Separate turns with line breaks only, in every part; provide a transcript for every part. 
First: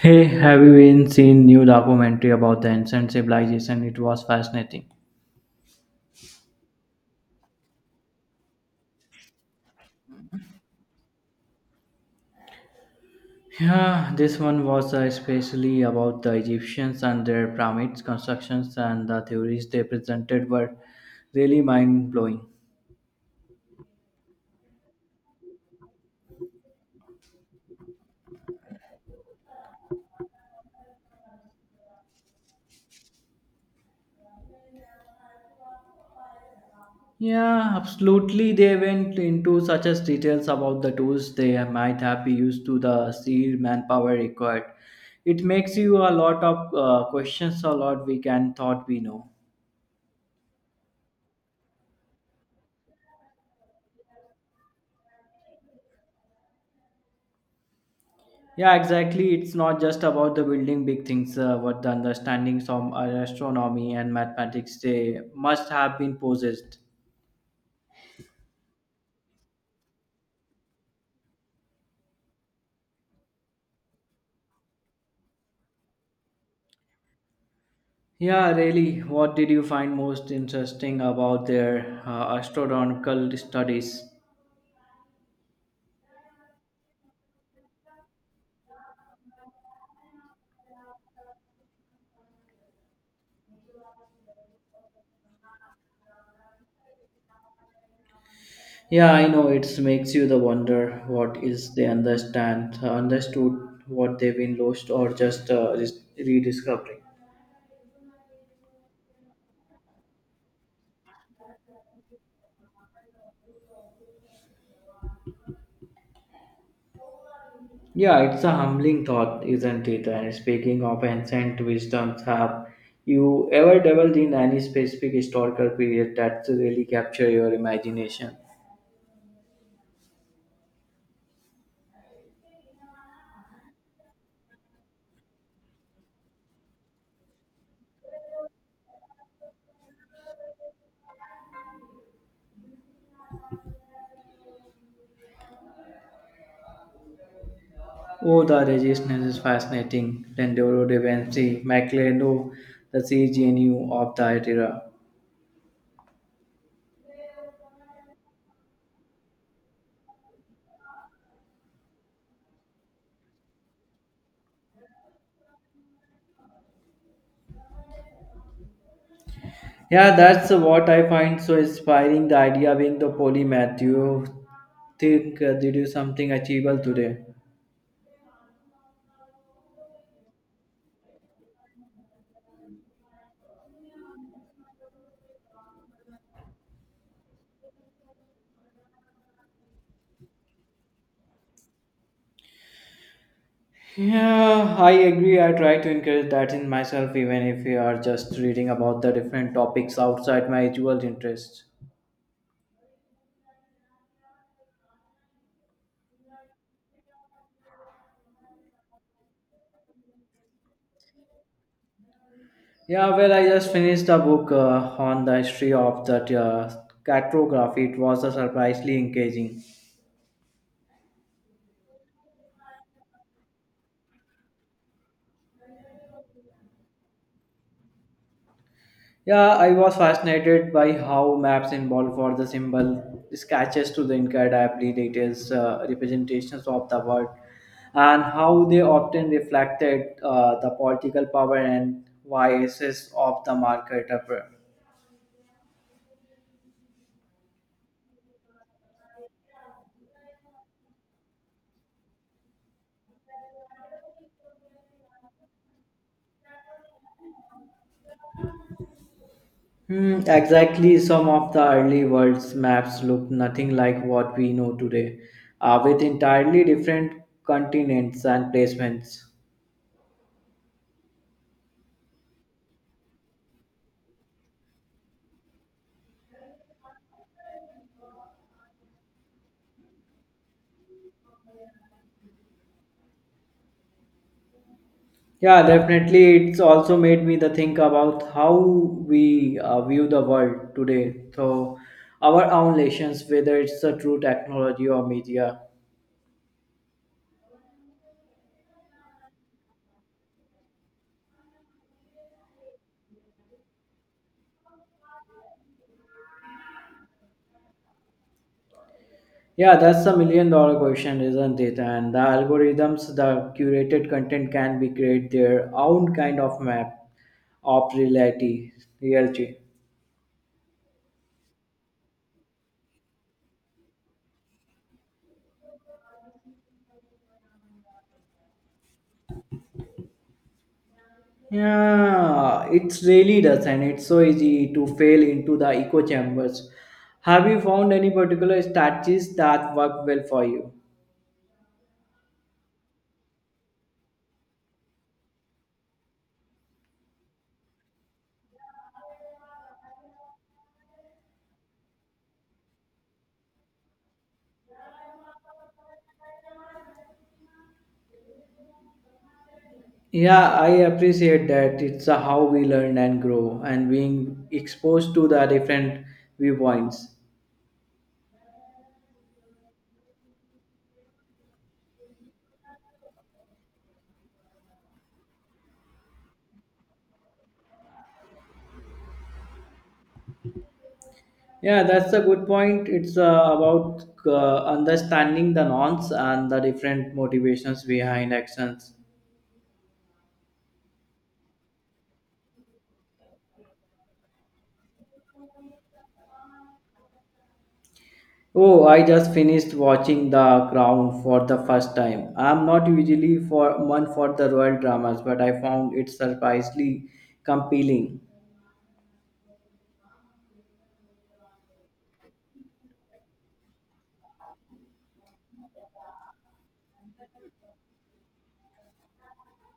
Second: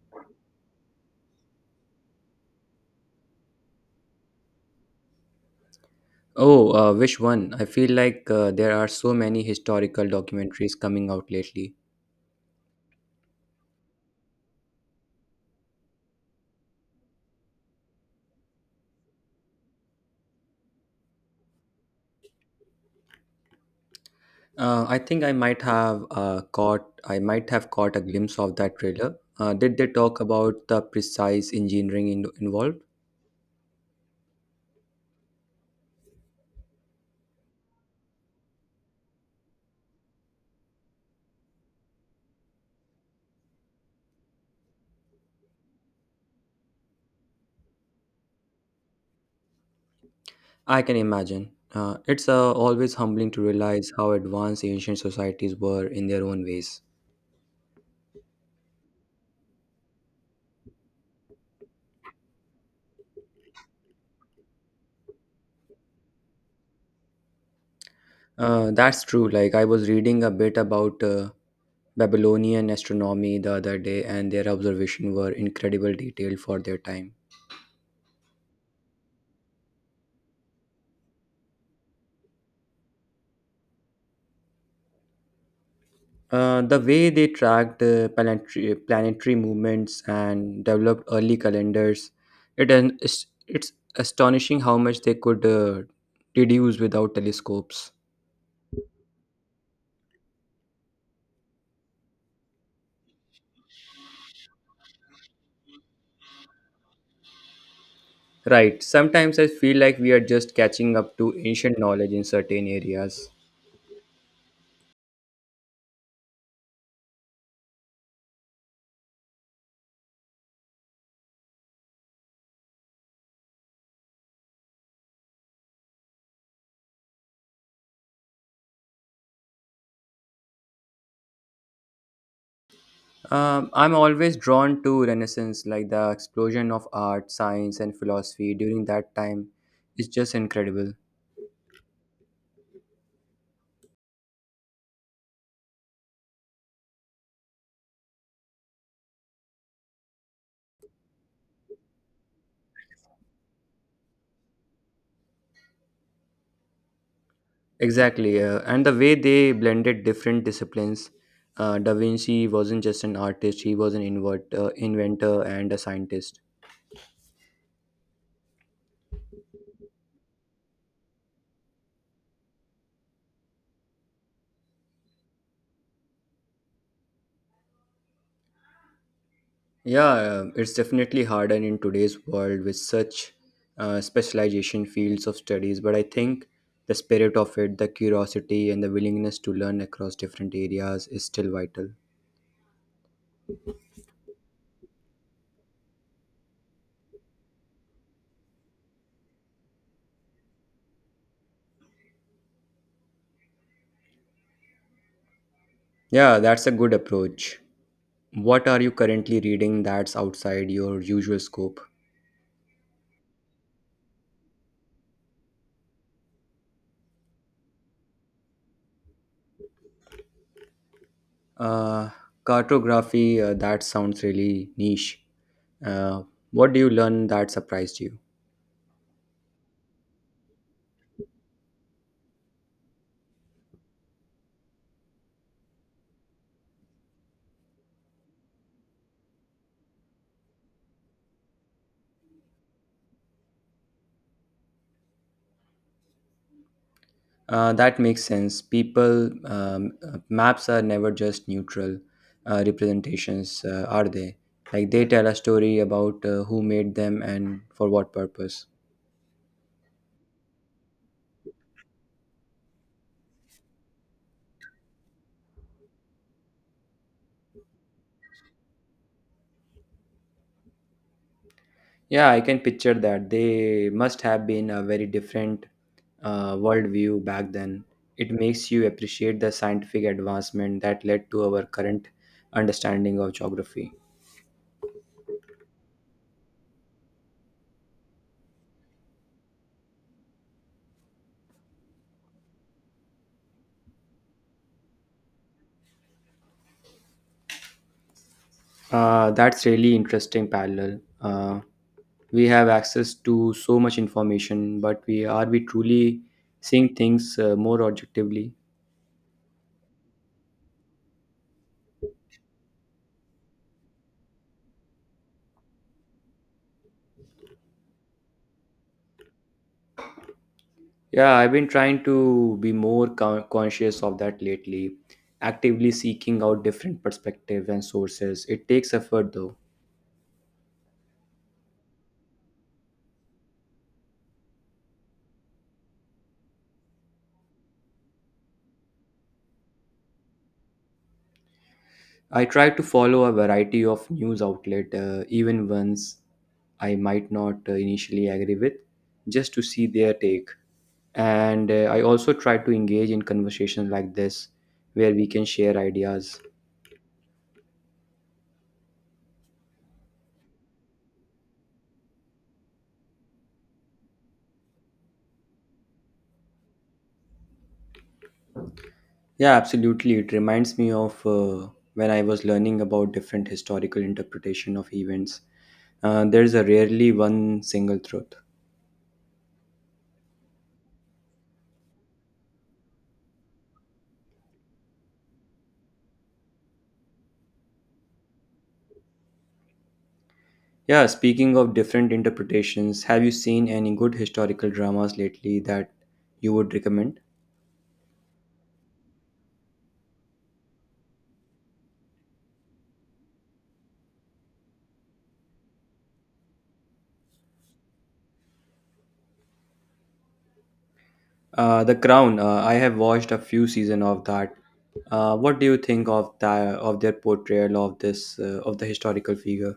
Hey, have you been seen new documentary about the ancient civilization? It was fascinating.
Oh, which one? I feel like there are so many historical documentaries coming out lately.
Yeah, this one was especially about the Egyptians and their pyramids constructions and the theories they presented were really mind blowing.
I think I might have caught a glimpse of that trailer. Did they talk about the precise engineering involved?
Yeah, absolutely. They went into such as details about the tools they might have used to the sea manpower required. It makes you a lot of questions, a lot we can thought we know.
I can imagine. It's always humbling to realize how advanced ancient societies were in their own ways.
Yeah, exactly. It's not just about the building big things, but the understandings of astronomy and mathematics they must have been possessed.
That's true. Like I was reading a bit about Babylonian astronomy the other day, and their observations were incredible detail for their time.
Yeah, really. What did you find most interesting about their astronomical studies?
The way they tracked planetary movements and developed early calendars, it's astonishing how much they could deduce without telescopes.
Yeah, I know it makes you the wonder what is they understand, understood what they've been lost or just just rediscovering.
Right, sometimes I feel like we are just catching up to ancient knowledge in certain areas.
Yeah, it's a humbling thought, isn't it? And speaking of ancient wisdoms, have you ever dabbled in any specific historical period that really capture your imagination?
I'm always drawn to Renaissance, like the explosion of art, science, and philosophy during that time is just incredible.
Oh, the resistance is fascinating. Rendezvous de Vinci, Macleod, the CGNU of that era.
Exactly, and the way they blended different disciplines. Da Vinci wasn't just an artist; he was an inventor and a scientist.
Yeah, that's what I find so inspiring. The idea being the polymath. Do you think they do something achievable today?
Yeah, it's definitely harder in today's world with such specialization fields of studies. But I think the spirit of it, the curiosity, and the willingness to learn across different areas is still vital.
Yeah, I agree. I try to encourage that in myself, even if you are just reading about the different topics outside my usual interests.
Yeah, that's a good approach. What are you currently reading that's outside your usual scope?
Yeah, well, I just finished a book on the history of that cartography. It was a surprisingly engaging.
Uh, Cartography, that sounds really niche. Uh, what do you learn that surprised you?
Yeah, I was fascinated by how maps involve for the symbol sketches to the incredibly details representations of the world and how they often reflected the political power and biases of the market.
That makes sense. People, maps are never just neutral representations, are they? Like they tell a story about who made them and for what purpose.
Hmm, exactly, some of the early world's maps look nothing like what we know today, with entirely different continents and placements.
Yeah, I can picture that. They must have been a very different worldview back then. It makes you appreciate the scientific advancement that led to our current understanding of geography.
Yeah, definitely. It's also made me the think about how we view the world today. So, our own relations, whether it's the true technology or media.
That's really interesting parallel. We have access to so much information, but we are we truly seeing things more objectively?
Yeah, that's a million dollar question, isn't it? And the algorithms, the curated content can be create their own kind of map of reality.
Yeah, I've been trying to be more conscious of that lately, actively seeking out different perspectives and sources. It takes effort though.
Yeah, it really does, and it's so easy to fail into the echo chambers. Have you found any particular strategies that work well for you?
I try to follow a variety of news outlet, even ones I might not initially agree with, just to see their take. And I also try to engage in conversations like this where we can share ideas.
Yeah, I appreciate that. It's a how we learn and grow, and being exposed to the different viewpoints.
Yeah, absolutely. It reminds me of when I was learning about different historical interpretation of events. There's a rarely one single truth.
Yeah, that's a good point. It's about understanding the nonce and the different motivations behind actions.
Yeah, speaking of different interpretations, have you seen any good historical dramas lately that you would recommend?
Oh, I just finished watching The Crown for the first time. I'm not usually for one for the royal dramas, but I found it surprisingly compelling.
The Crown, I have watched a few season of that. What do you think of their portrayal of this of the historical figure?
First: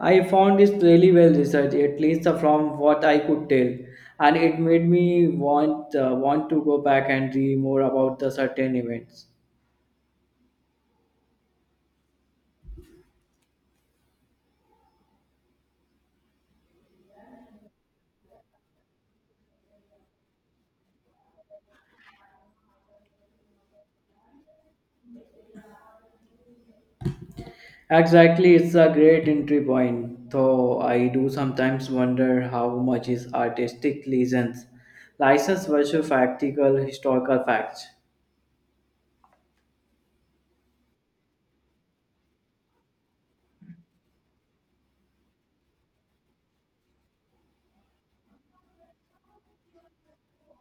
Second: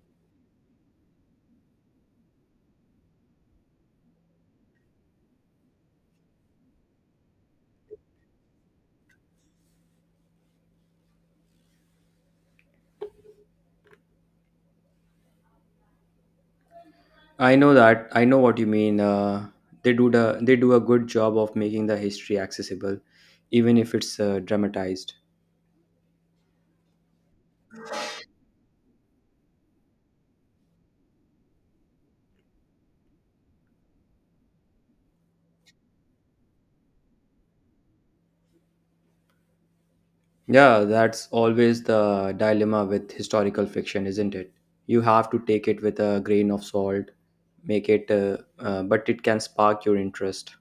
I found it really well researched, at least from what I could tell, and it made me want want to go back and read more about the certain events.
I know that. I know what you mean. They do the they do a good job of making the history accessible, even if it's dramatized.
Exactly, it's a great entry point, though I do sometimes wonder how much is artistic license versus practical historical facts.
Yeah, that's always the dilemma with historical fiction, isn't it? You have to take it with a grain of salt, but it can spark your interest.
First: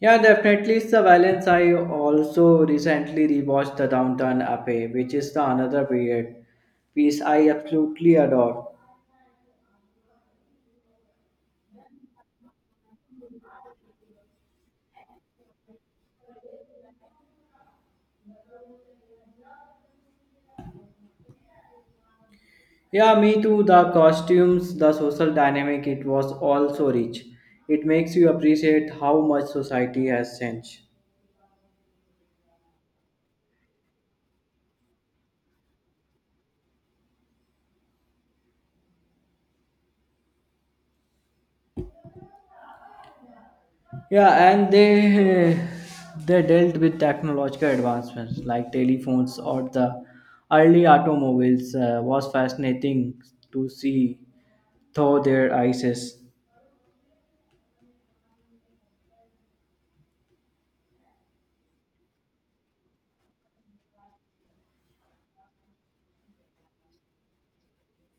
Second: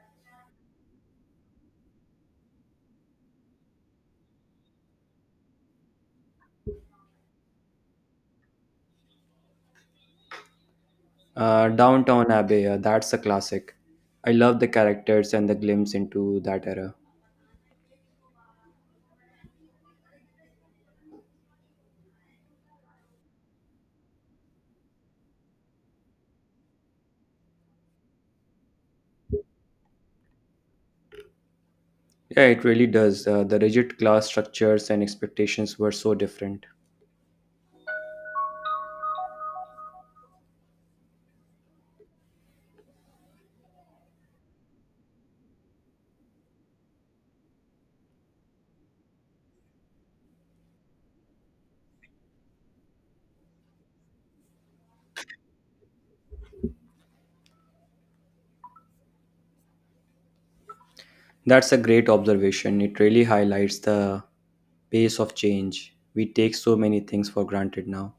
Yeah, definitely it's the balance. I also recently rewatched the Downtown Abbey, which is the another period piece I absolutely adore.
Downtown Abbey, that's a classic. I love the characters and the glimpse into that era.
Yeah, me too. The costumes, the social dynamic, it was all so rich. It makes you appreciate how much society has changed.
Yeah, it really does. The rigid class structures and expectations were so different.
Yeah, and they they dealt with technological advancements like telephones or the early automobiles. Was fascinating to see through their eyes.
That's a great observation. It really highlights the pace of change. We take so many things for granted now.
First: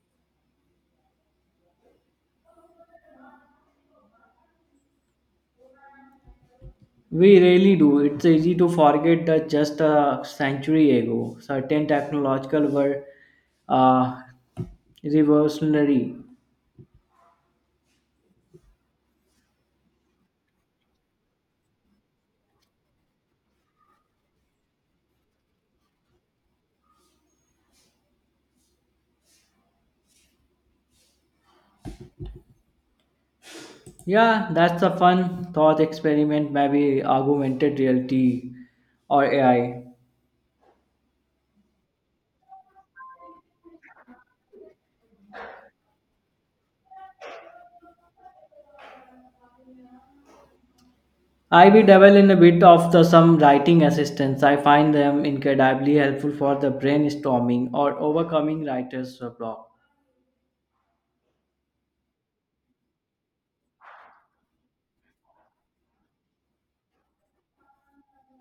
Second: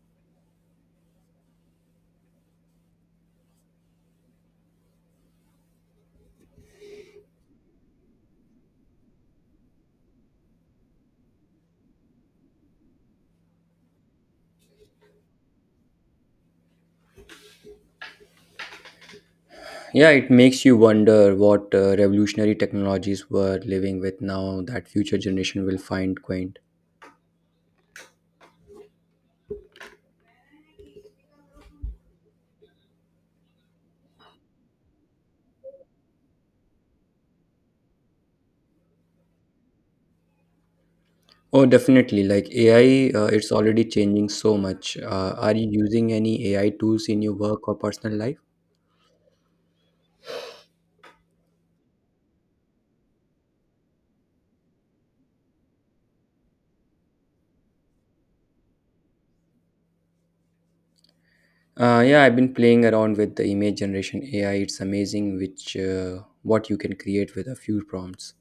We really do. It's easy to forget that just a century ago, certain technological were uh, revolutionary.
Yeah, it makes you wonder what revolutionary technologies we're living with now that future generation will find quaint.
Yeah, that's a fun thought experiment, maybe augmented reality or AI.
Oh, definitely. Like AI, it's already changing so much. Are you using any AI tools in your work or personal life?
I be dabble in a bit of the some writing assistance. I find them incredibly helpful for the brainstorming or overcoming writer's block.
Yeah, I've been playing around with the image generation AI. It's amazing which what you can create with a few prompts.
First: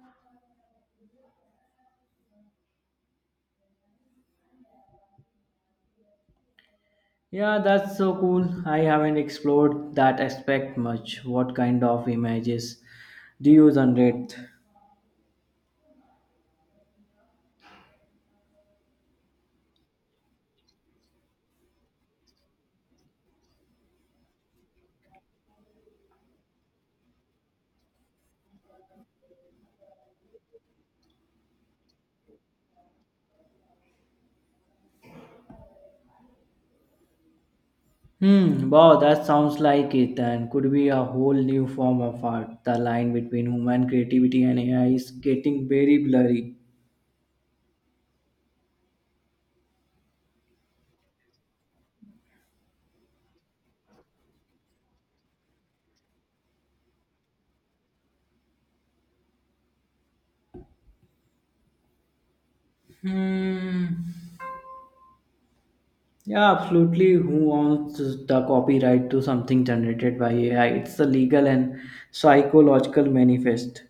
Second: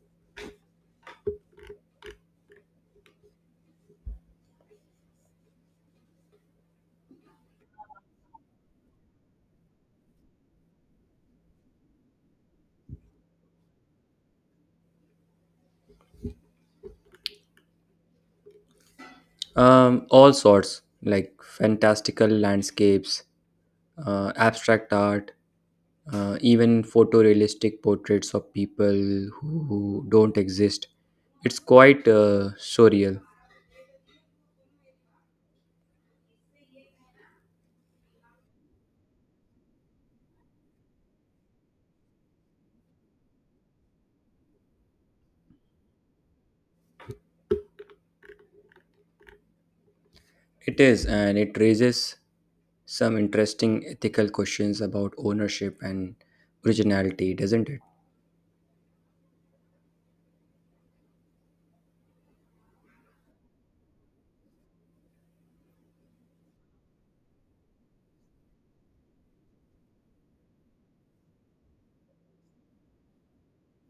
Yeah, that's so cool. I haven't explored that aspect much. What kind of images do you generate?
All sorts, like fantastical landscapes, abstract art, even photorealistic portraits of people who don't exist. It's quite surreal.
Hmm, wow, that sounds like it and could be a whole new form of art. The line between human creativity and AI is getting very blurry.
It is, and it raises some interesting ethical questions about ownership and originality, doesn't it?
Hmm. Yeah, absolutely. Who owns the copyright to something generated by AI? It's a legal and psychological manifest.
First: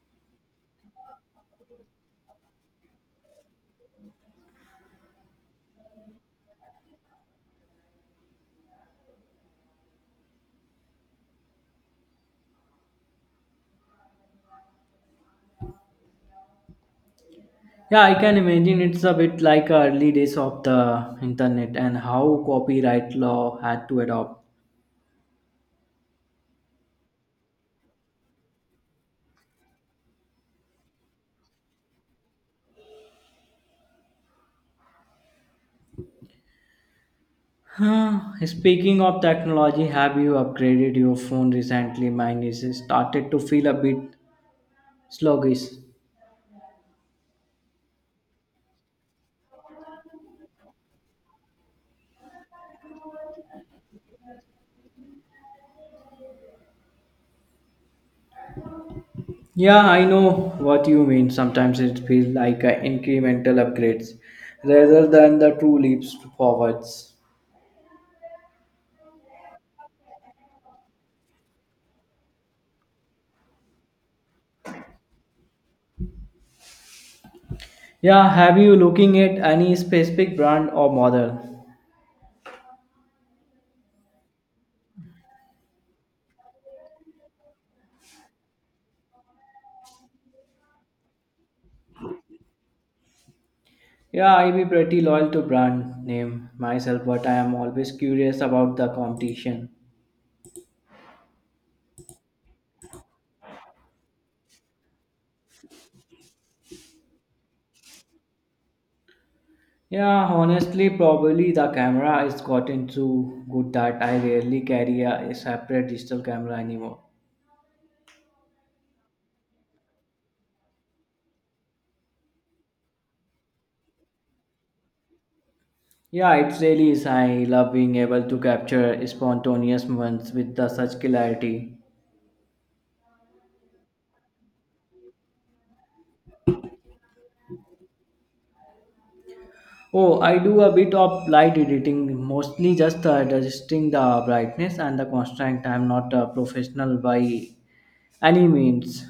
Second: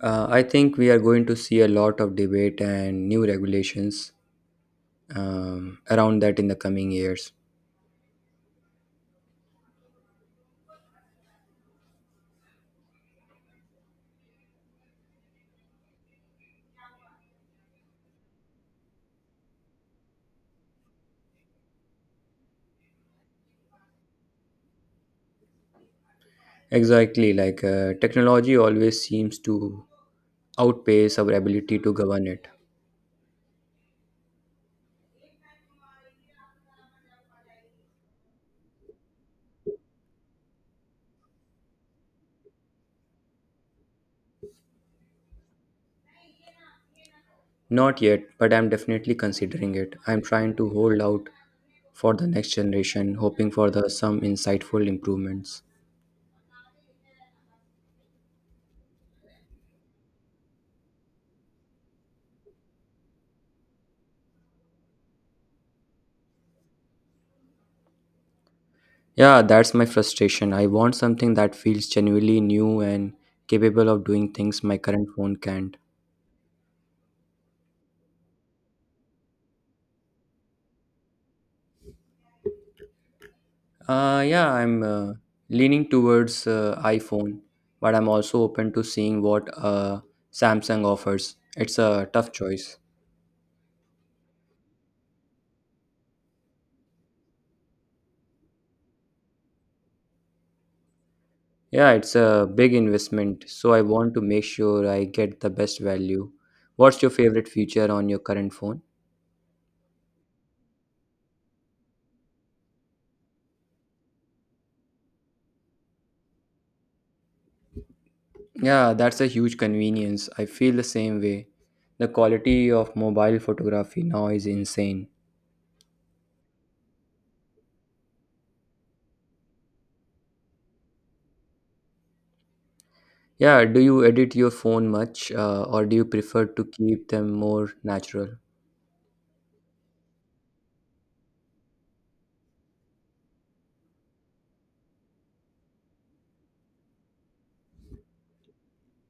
I think we are going to see a lot of debate and new regulations around that in the coming years.
Yeah, I can imagine it's a bit like early days of the internet and how copyright law had to adopt.
Exactly, like technology always seems to outpace our ability to govern it.
Huh, speaking of technology, have you upgraded your phone recently? Mine is started to feel a bit sluggish.
Not yet, but I'm definitely considering it. I'm trying to hold out for the next generation, hoping for the some insightful improvements.
Yeah, I know what you mean. Sometimes it feels like a incremental upgrades rather than the true leaps forwards.
Yeah, that's my frustration. I want something that feels genuinely new and capable of doing things my current phone can't.
Yeah, have you looking at any specific brand or model?
Yeah, I'm leaning towards iPhone, but I'm also open to seeing what Samsung offers. It's a tough choice.
Yeah, I be pretty loyal to brand name myself, but I am always curious about the competition.
Yeah, it's a big investment, so I want to make sure I get the best value. What's your favorite feature on your current phone?
Yeah, honestly, probably the camera has gotten so good that I rarely carry a separate digital camera anymore.
Yeah, that's a huge convenience. I feel the same way. The quality of mobile photography now is insane.
Yeah, it really is. I love being able to capture spontaneous moments with the such clarity.
Yeah, do you edit your phone much, or do you prefer to keep them more natural?
Oh, I do a bit of light editing, mostly just adjusting the brightness and the constant. I'm not a professional by any means.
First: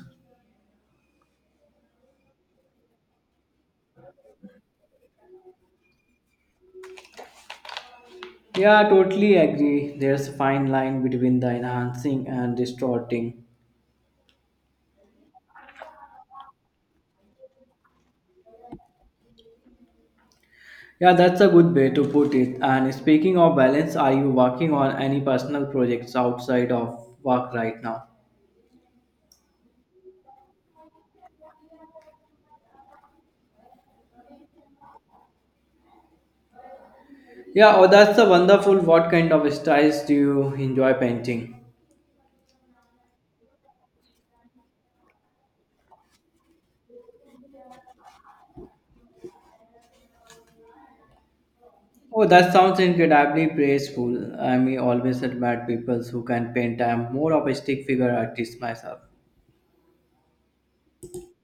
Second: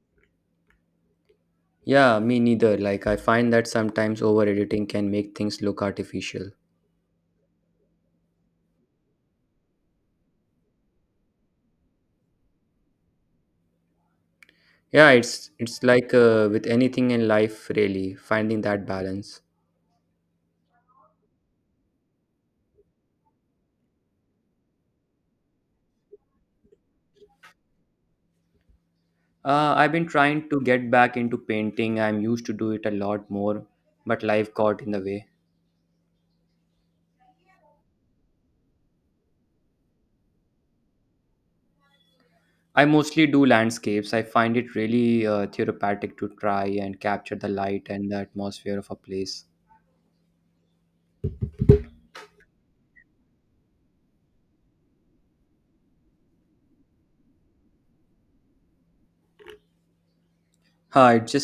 Yeah, me neither. Like I find that sometimes over editing can make things look artificial.
Yeah, totally agree. There's a fine line between the enhancing and distorting.
Yeah, it's like with anything in life, really, finding that balance.
Yeah, that's a good way to put it. And speaking of balance, are you working on any personal projects outside of work right now?
I've been trying to get back into painting. I'm used to do it a lot more, but life got in the way.
Yeah, oh, that's a wonderful. What kind of styles do you enjoy painting?
I mostly do landscapes. I find it really therapeutic to try and capture the light and the atmosphere of a place.
Oh, that sounds incredibly praiseful. I mean, always admire people who can paint. I'm more of a stick figure artist myself.
It just